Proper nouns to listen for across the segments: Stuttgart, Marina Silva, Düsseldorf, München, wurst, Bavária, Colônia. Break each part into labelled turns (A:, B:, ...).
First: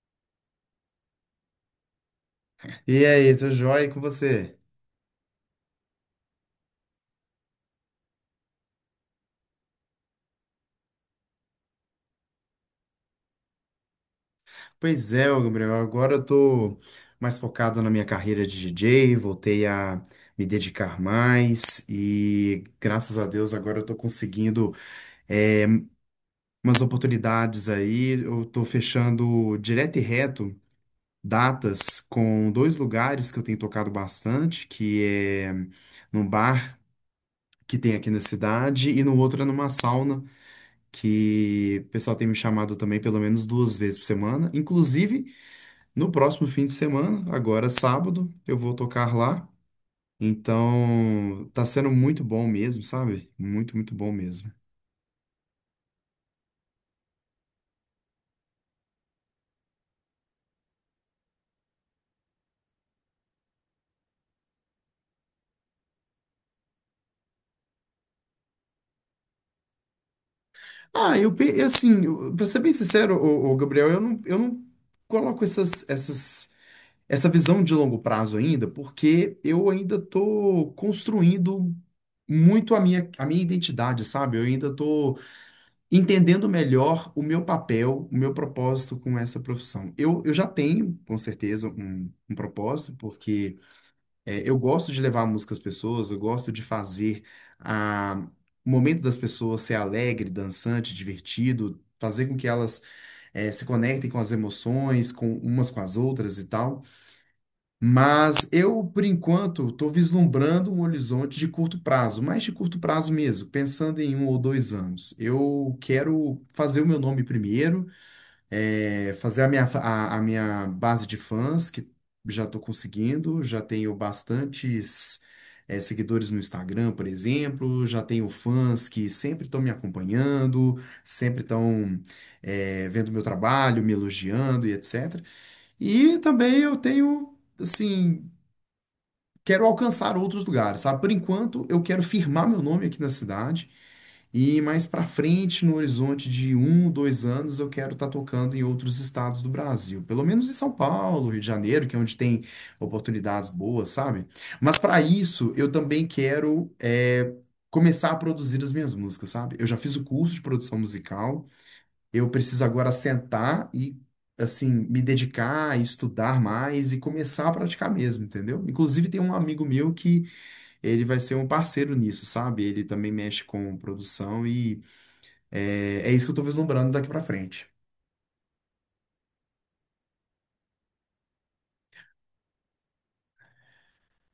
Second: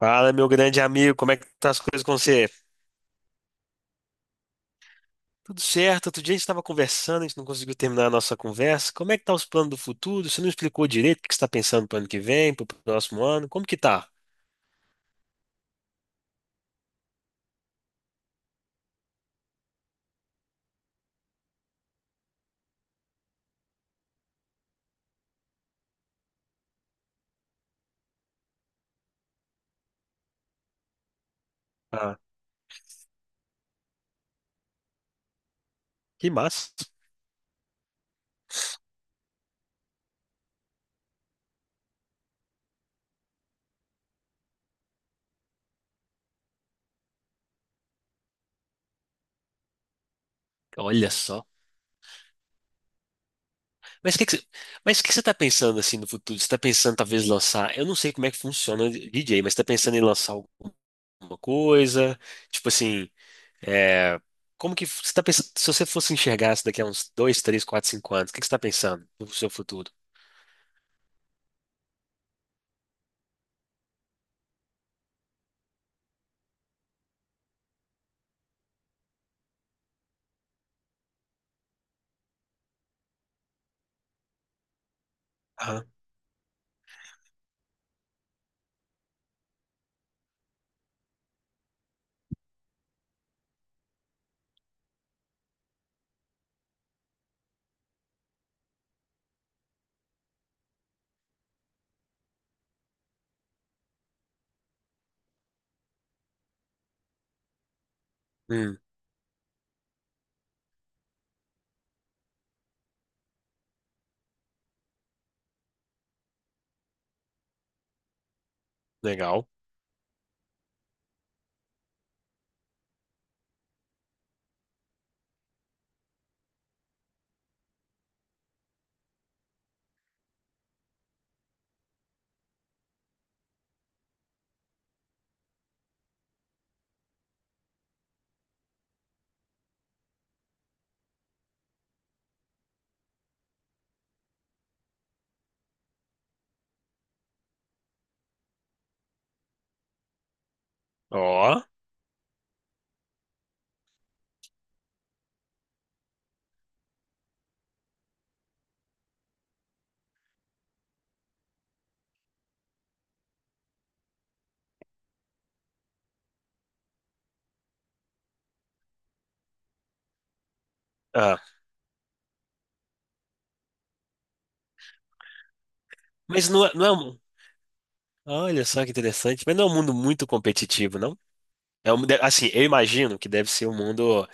A: Fala, meu grande amigo, como é que tá as coisas com você?
B: E aí, seu joia, e com você?
A: Tudo certo? Outro dia a gente estava conversando, a gente não conseguiu terminar a nossa conversa. Como é que tá os planos do futuro? Você não explicou direito o que você está pensando pro ano que vem, pro próximo ano? Como que tá?
B: Pois é, ô Gabriel, agora eu tô mais focado na minha carreira de DJ, voltei a me dedicar mais e graças a Deus agora eu tô conseguindo é, umas oportunidades aí. Eu tô fechando direto e reto datas
A: Ah,
B: com dois lugares que eu tenho tocado bastante, que é num
A: que massa.
B: bar que tem aqui na cidade e no outro é numa sauna que o pessoal tem me chamado também pelo menos duas vezes por semana. Inclusive, no próximo fim de semana, agora sábado, eu vou tocar lá.
A: Olha só.
B: Então, tá sendo muito bom mesmo, sabe? Muito, muito bom
A: Mas o que que você,
B: mesmo.
A: mas o que que você tá pensando assim no futuro? Você tá pensando talvez lançar, eu não sei como é que funciona o DJ, mas você tá pensando em lançar alguma coisa? Tipo assim, é, como que você tá pensando, se você fosse enxergar isso daqui a uns dois, três, quatro, cinco anos, o que que você tá pensando no seu futuro?
B: Ah, eu, pe- assim, eu- Pra ser bem sincero, o, Gabriel, eu não coloco essa visão de longo prazo ainda, porque eu ainda tô construindo muito a minha identidade, sabe? Eu ainda tô
A: Ah,
B: entendendo melhor o meu papel, o meu propósito com essa profissão. Eu já tenho, com certeza, um propósito, porque eu gosto de levar a música às pessoas, eu gosto de fazer a, o momento das pessoas ser alegre, dançante, divertido, fazer com que elas se conectem com as emoções, com umas com as outras e tal. Mas
A: hum,
B: eu, por enquanto, estou vislumbrando um horizonte de curto prazo, mais de curto prazo mesmo, pensando em um ou dois anos. Eu quero fazer o meu nome primeiro, fazer
A: legal.
B: a minha base de fãs, que já estou conseguindo, já tenho bastantes, seguidores no Instagram, por exemplo, já tenho fãs que sempre estão me acompanhando, sempre estão vendo meu trabalho, me elogiando e etc. E também eu tenho. Assim, quero alcançar outros lugares, sabe? Por enquanto, eu quero firmar meu nome aqui na cidade e mais pra frente, no horizonte de um, dois anos, eu quero estar tocando em outros estados do Brasil, pelo menos em São Paulo, Rio de
A: Ó.
B: Janeiro, que é onde tem oportunidades boas, sabe? Mas para isso, eu também quero começar a produzir as minhas músicas, sabe? Eu já fiz o curso de produção musical. Eu preciso agora sentar e, assim, me dedicar, estudar mais e começar a praticar mesmo, entendeu? Inclusive, tem um amigo meu que ele vai ser
A: Ah,
B: um parceiro nisso, sabe? Ele também mexe com produção e é isso que eu tô
A: mas não é, não
B: vislumbrando
A: é
B: daqui
A: um-
B: pra frente.
A: Olha só que interessante. Mas não é um mundo muito competitivo, não? Assim, eu imagino que deve ser um mundo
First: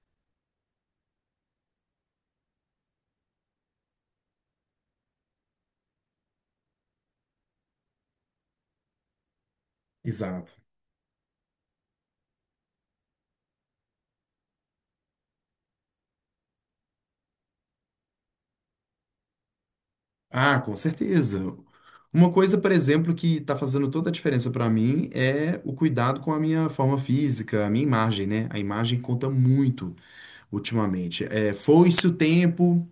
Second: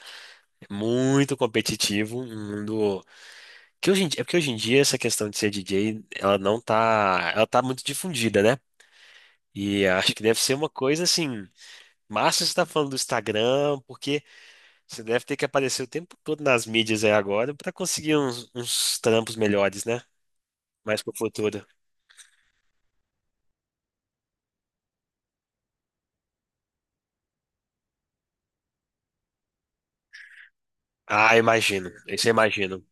A: muito competitivo, um mundo que hoje em dia essa questão de ser DJ, ela não tá, ela tá muito difundida, né? E acho que deve
B: Exato.
A: ser uma coisa assim. Massa você está falando do Instagram, porque você deve ter que aparecer o tempo todo nas mídias aí agora para conseguir uns trampos melhores, né?
B: Ah, com
A: Mais pro
B: certeza.
A: futuro.
B: Uma coisa, por exemplo, que está fazendo toda a diferença para mim é o cuidado com a minha forma física, a minha imagem, né? A imagem conta muito ultimamente.
A: Ah,
B: É,
A: imagino.
B: foi-se o
A: Isso eu imagino.
B: tempo,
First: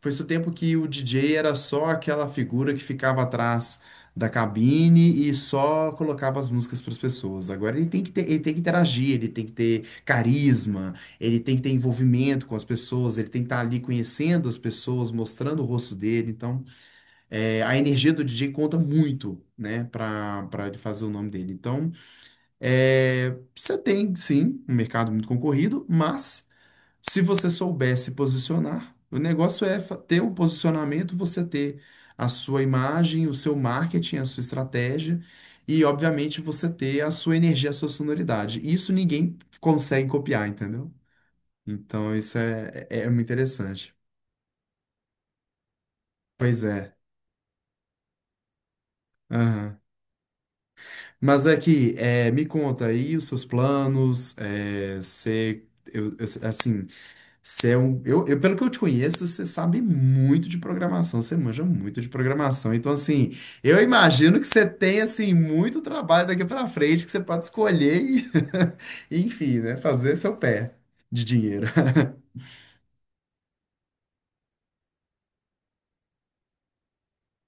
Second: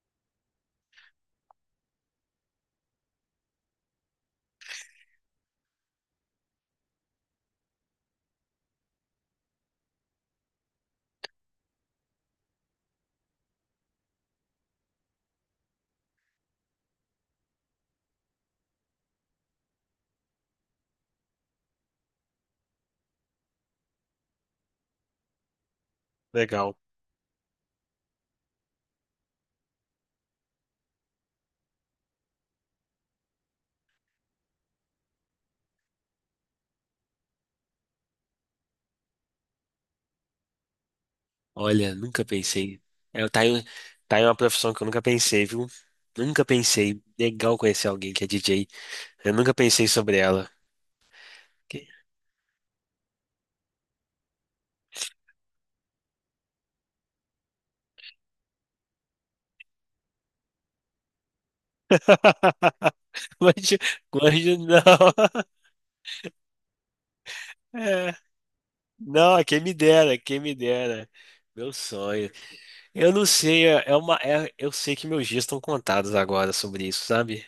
B: foi esse o tempo que o DJ era só aquela figura que ficava atrás da cabine e só colocava as músicas para as pessoas. Agora ele tem que ter, ele tem que interagir, ele tem que ter carisma, ele tem que ter envolvimento com as pessoas, ele tem que estar ali conhecendo as pessoas, mostrando o rosto dele. Então, a energia do DJ conta muito, né, para ele fazer o nome dele. Então, você tem, sim, um mercado muito concorrido, mas
A: Legal.
B: se você souber se posicionar, o negócio é ter um posicionamento, você ter a sua imagem, o seu marketing, a sua estratégia e, obviamente, você ter a sua energia, a sua sonoridade. Isso ninguém consegue copiar, entendeu?
A: Olha,
B: Então,
A: nunca
B: isso
A: pensei.
B: é muito
A: É, tá aí, um,
B: interessante.
A: tá aí uma profissão que eu nunca pensei, viu? Nunca
B: Pois é.
A: pensei. Legal conhecer alguém que é DJ. Eu nunca
B: Aham.
A: pensei sobre ela.
B: Mas
A: Que-
B: aqui, me conta aí os seus planos. Eu, eu- assim, Você é um, eu, pelo que eu te conheço, você sabe muito de programação, você manja muito de programação. Então, assim,
A: Imagina,
B: eu imagino que
A: imagina,
B: você tem, assim,
A: não.
B: muito trabalho daqui para frente que você pode escolher
A: É.
B: e,
A: Não, é
B: enfim,
A: quem me
B: né,
A: dera,
B: fazer
A: é
B: seu
A: quem me
B: pé
A: dera.
B: de dinheiro.
A: Meu sonho. Eu não sei, eu sei que meus dias estão contados agora sobre isso, sabe?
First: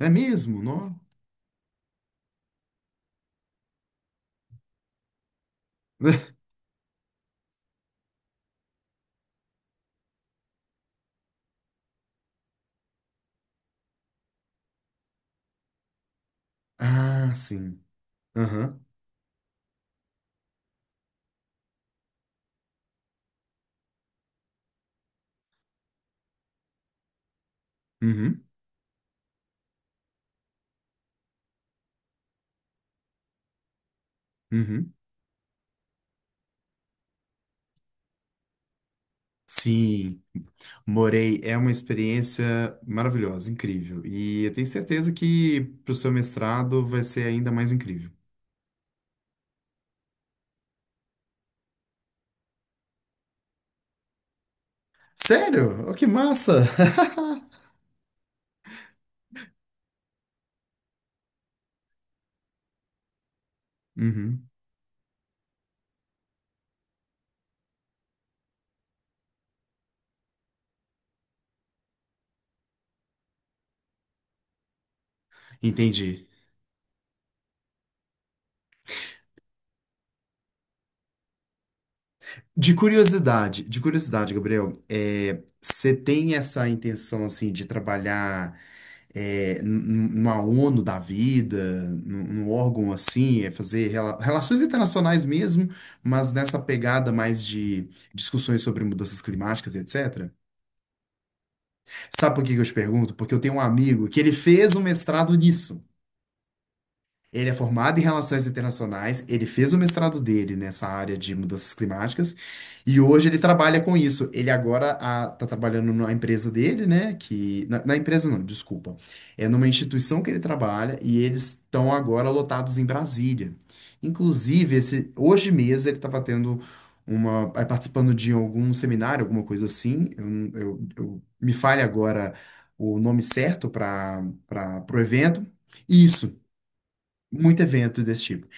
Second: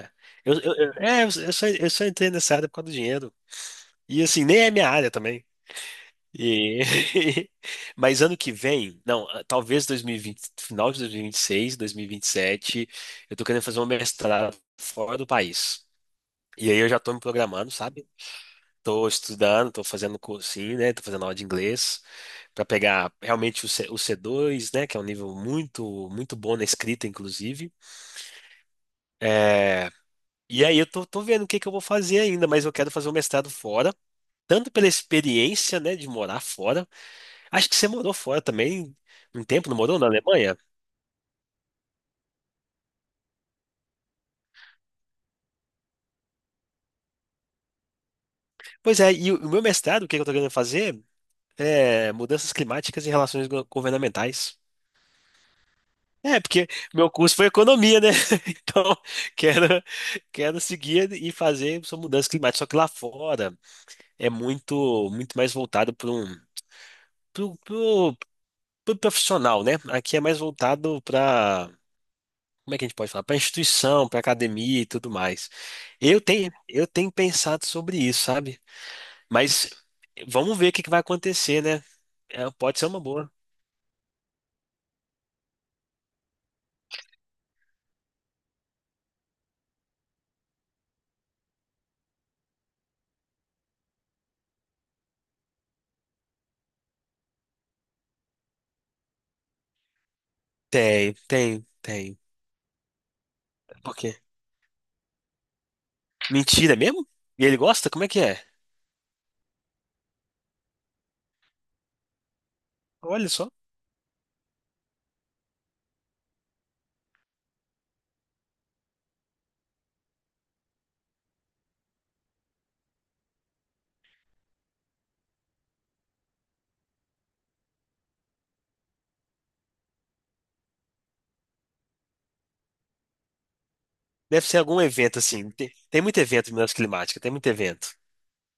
B: Não é mesmo? Não?
A: eu só entrei nessa área por causa do dinheiro. E assim, nem é minha área também. E, mas ano que vem, não, ah, talvez 2020, final de 2026, 2027, eu tô querendo fazer um mestrado fora do país. E aí eu já tô me
B: Ah,
A: programando,
B: sim.
A: sabe?
B: Aham.
A: Estou estudando, estou fazendo cursinho, né? Estou fazendo aula de inglês para pegar realmente o C2, né? Que é um nível muito, muito bom na escrita, inclusive.
B: Uhum.
A: É, e aí eu tô, tô vendo o que que eu vou fazer ainda, mas eu quero fazer um mestrado fora, tanto pela
B: Uhum.
A: experiência, né, de morar fora. Acho que você morou fora também um tempo, não morou na
B: Sim.
A: Alemanha?
B: Morei, é uma experiência maravilhosa, incrível. E eu tenho certeza que para o seu mestrado vai ser ainda mais incrível.
A: Pois é, e o meu mestrado, o que que eu tô querendo fazer? É mudanças climáticas e relações governamentais.
B: Sério? Oh, que
A: É,
B: massa!
A: porque meu curso foi economia, né? Então, quero, quero seguir e fazer essa mudança climática. Só que lá fora é
B: Uhum,
A: muito, muito mais voltado para pro, pro, pro profissional, né? Aqui é mais voltado para, como é que a gente pode falar? Para instituição, para academia e tudo mais.
B: entendi.
A: Eu tenho pensado sobre isso, sabe? Mas vamos ver o que que vai acontecer, né? É, pode ser uma boa.
B: De curiosidade, Gabriel, você tem essa intenção assim de trabalhar numa ONU da vida, num órgão assim, fazer relações internacionais mesmo, mas nessa pegada mais de discussões sobre mudanças climáticas, etc.
A: Tem, tem, tem.
B: Sabe por que que eu te pergunto? Porque eu tenho um
A: Por
B: amigo
A: quê?
B: que ele fez um mestrado nisso.
A: Mentira mesmo? E
B: Ele é
A: ele gosta?
B: formado em
A: Como é que é?
B: Relações Internacionais, ele fez o mestrado dele nessa área de mudanças climáticas e hoje
A: Olha
B: ele
A: só.
B: trabalha com isso. Ele agora está trabalhando na empresa dele, né? Na empresa não, desculpa. É numa instituição que ele trabalha e eles estão agora lotados em Brasília. Inclusive, esse, hoje mesmo ele estava tendo uma, aí participando de algum seminário, alguma coisa assim. Me falha agora o nome certo
A: Deve ser algum
B: para o
A: evento,
B: evento.
A: assim. Tem, tem muito
B: Isso.
A: evento de mudança climática, tem muito
B: Muito
A: evento.
B: evento desse tipo.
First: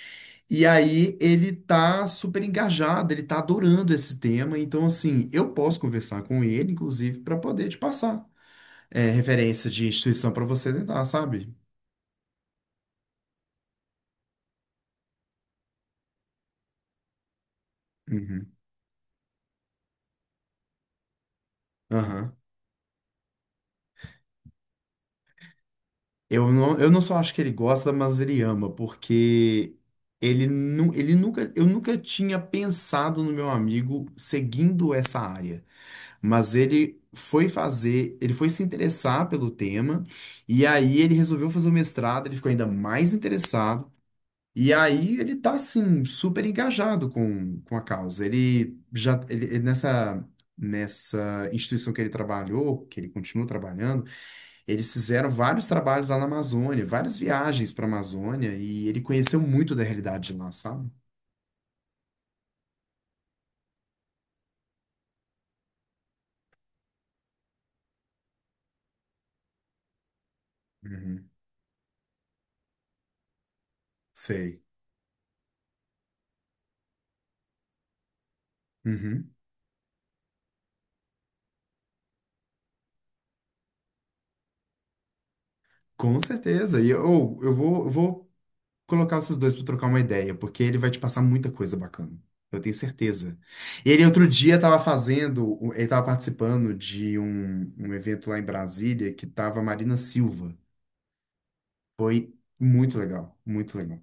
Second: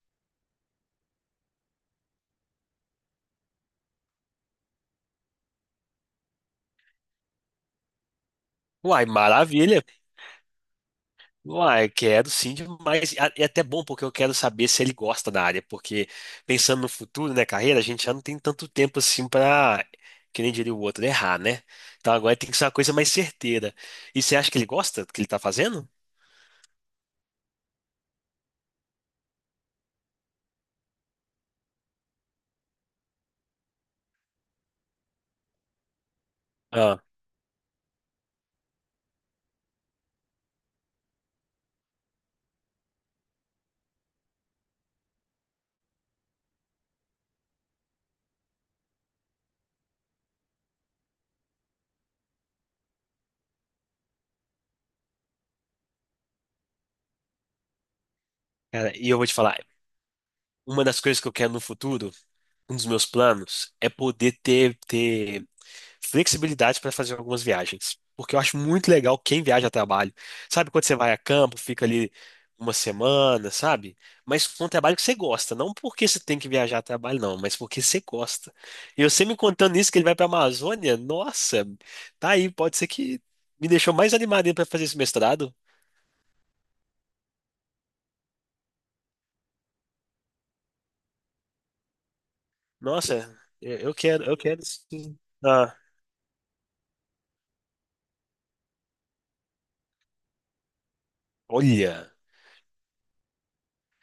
B: E aí ele tá super engajado, ele tá adorando esse tema, então assim, eu posso conversar com ele, inclusive, para poder te passar
A: Uai,
B: referência
A: maravilha.
B: de instituição para você tentar, sabe?
A: Uai, quero sim demais. E a- e é até bom porque eu quero saber se ele gosta da área, porque pensando no futuro, né, carreira, a gente já não tem
B: Uhum.
A: tanto tempo assim pra, que nem diria o outro, errar, né? Então
B: Aham.
A: agora tem que ser uma coisa mais certeira. E você acha que ele gosta do que ele tá fazendo?
B: Eu não só acho que ele gosta, mas ele ama, porque ele, nu, ele nunca, eu nunca tinha pensado no meu amigo seguindo essa área. Mas ele
A: Ah,
B: foi fazer, ele foi se interessar pelo tema, e aí ele resolveu fazer o mestrado, ele ficou ainda mais interessado, e aí ele tá, assim, super engajado com a causa. Ele nessa, nessa instituição que ele trabalhou, que ele continua trabalhando, eles fizeram vários trabalhos lá na Amazônia, várias viagens para a Amazônia, e
A: cara,
B: ele
A: e eu vou te
B: conheceu
A: falar,
B: muito da realidade de lá,
A: uma
B: sabe?
A: das coisas que eu quero no futuro, um dos meus planos, é poder ter flexibilidade para fazer algumas viagens. Porque eu acho muito legal quem viaja a trabalho. Sabe quando você vai a
B: Uhum.
A: campo, fica ali uma semana, sabe? Mas
B: Sei.
A: com um trabalho que você gosta, não porque você tem que viajar a trabalho, não, mas porque você gosta. E você
B: Uhum.
A: me contando isso, que ele vai para a Amazônia, nossa, tá aí, pode ser que me deixou mais animado para fazer esse mestrado.
B: Com certeza. E eu vou colocar vocês dois para trocar uma ideia, porque ele vai te passar muita coisa bacana. Eu tenho
A: Nossa,
B: certeza.
A: eu
B: Ele
A: quero,
B: outro
A: eu
B: dia
A: quero
B: estava
A: sim.
B: fazendo,
A: Ah,
B: ele estava participando de um evento lá em Brasília que estava Marina Silva.
A: olha.
B: Foi muito legal, muito legal.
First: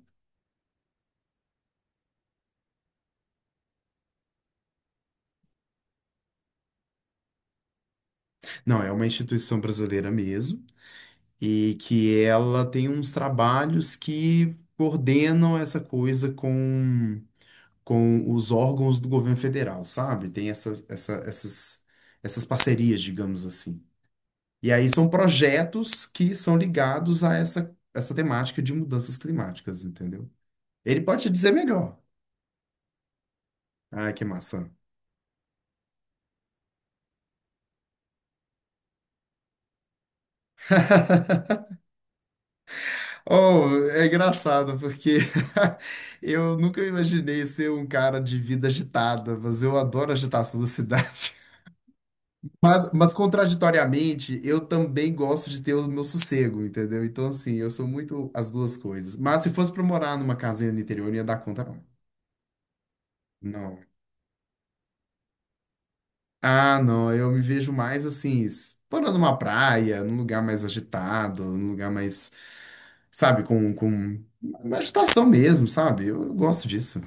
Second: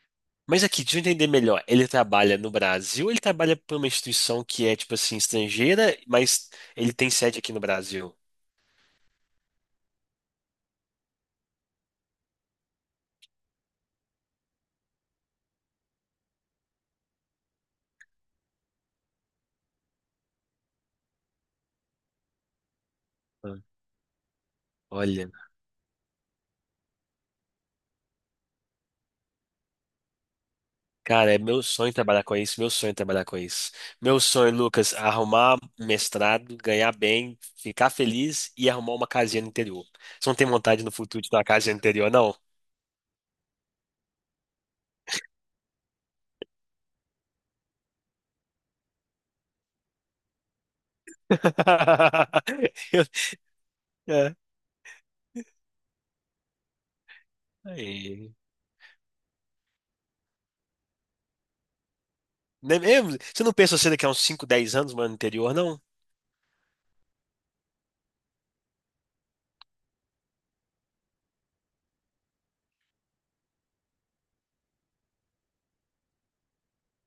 A: Mas aqui, deixa eu entender melhor. Ele trabalha no Brasil, ou ele trabalha para uma instituição que é, tipo assim, estrangeira, mas ele tem sede aqui no Brasil.
B: Não, é uma instituição brasileira mesmo, e que ela tem uns trabalhos que coordenam essa coisa com os órgãos do governo federal, sabe? Tem essas, essas parcerias, digamos
A: Ah,
B: assim. E aí são
A: olha,
B: projetos que são ligados a essa temática de mudanças climáticas, entendeu? Ele pode te
A: cara, é
B: dizer
A: meu sonho
B: melhor.
A: trabalhar com isso, meu sonho é trabalhar com isso.
B: Ai,
A: Meu
B: que
A: sonho,
B: maçã.
A: Lucas, é arrumar um mestrado, ganhar bem, ficar feliz e arrumar uma casinha no interior. Você não tem vontade no futuro de ter uma casinha no interior, não?
B: Oh, é engraçado, porque eu nunca imaginei ser um cara de vida agitada, mas eu adoro a agitação da cidade.
A: Eu-
B: Mas
A: é.
B: contraditoriamente, eu também gosto de ter o meu sossego, entendeu? Então, assim, eu sou muito
A: Aí.
B: as duas coisas. Mas se fosse pra morar numa casinha no interior, eu não ia dar conta, não.
A: Nem- eu- Você não pensa
B: Não.
A: assim daqui a uns 5 10 anos, mano, anterior, não?
B: Ah, não, eu me vejo mais assim, morando numa praia, num lugar mais agitado, num lugar mais, sabe, com uma agitação mesmo, sabe? Eu gosto disso.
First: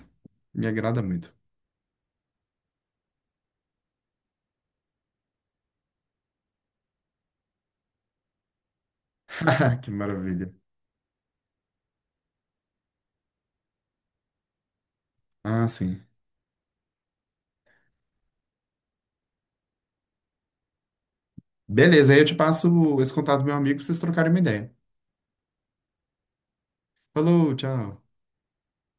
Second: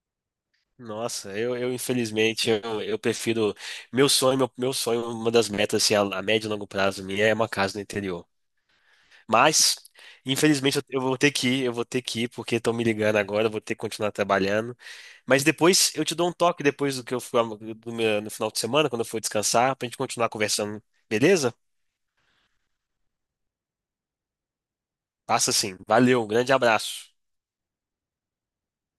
B: Me agrada muito.
A: Nossa, eu infelizmente, eu prefiro. Meu sonho, uma das metas, assim, a médio e longo prazo minha é uma casa no interior. Mas,
B: Que maravilha.
A: infelizmente, eu vou ter que ir, eu vou ter que ir, porque estão me ligando agora, eu vou ter que continuar trabalhando. Mas
B: Ah,
A: depois
B: sim.
A: eu te dou um toque depois do que eu fui do meu- no final de semana, quando eu for descansar, pra gente continuar conversando, beleza?
B: Beleza, aí eu te passo esse contato do meu amigo pra vocês trocarem uma ideia.
A: Passa sim. Valeu, um grande abraço.
B: Falou, tchau.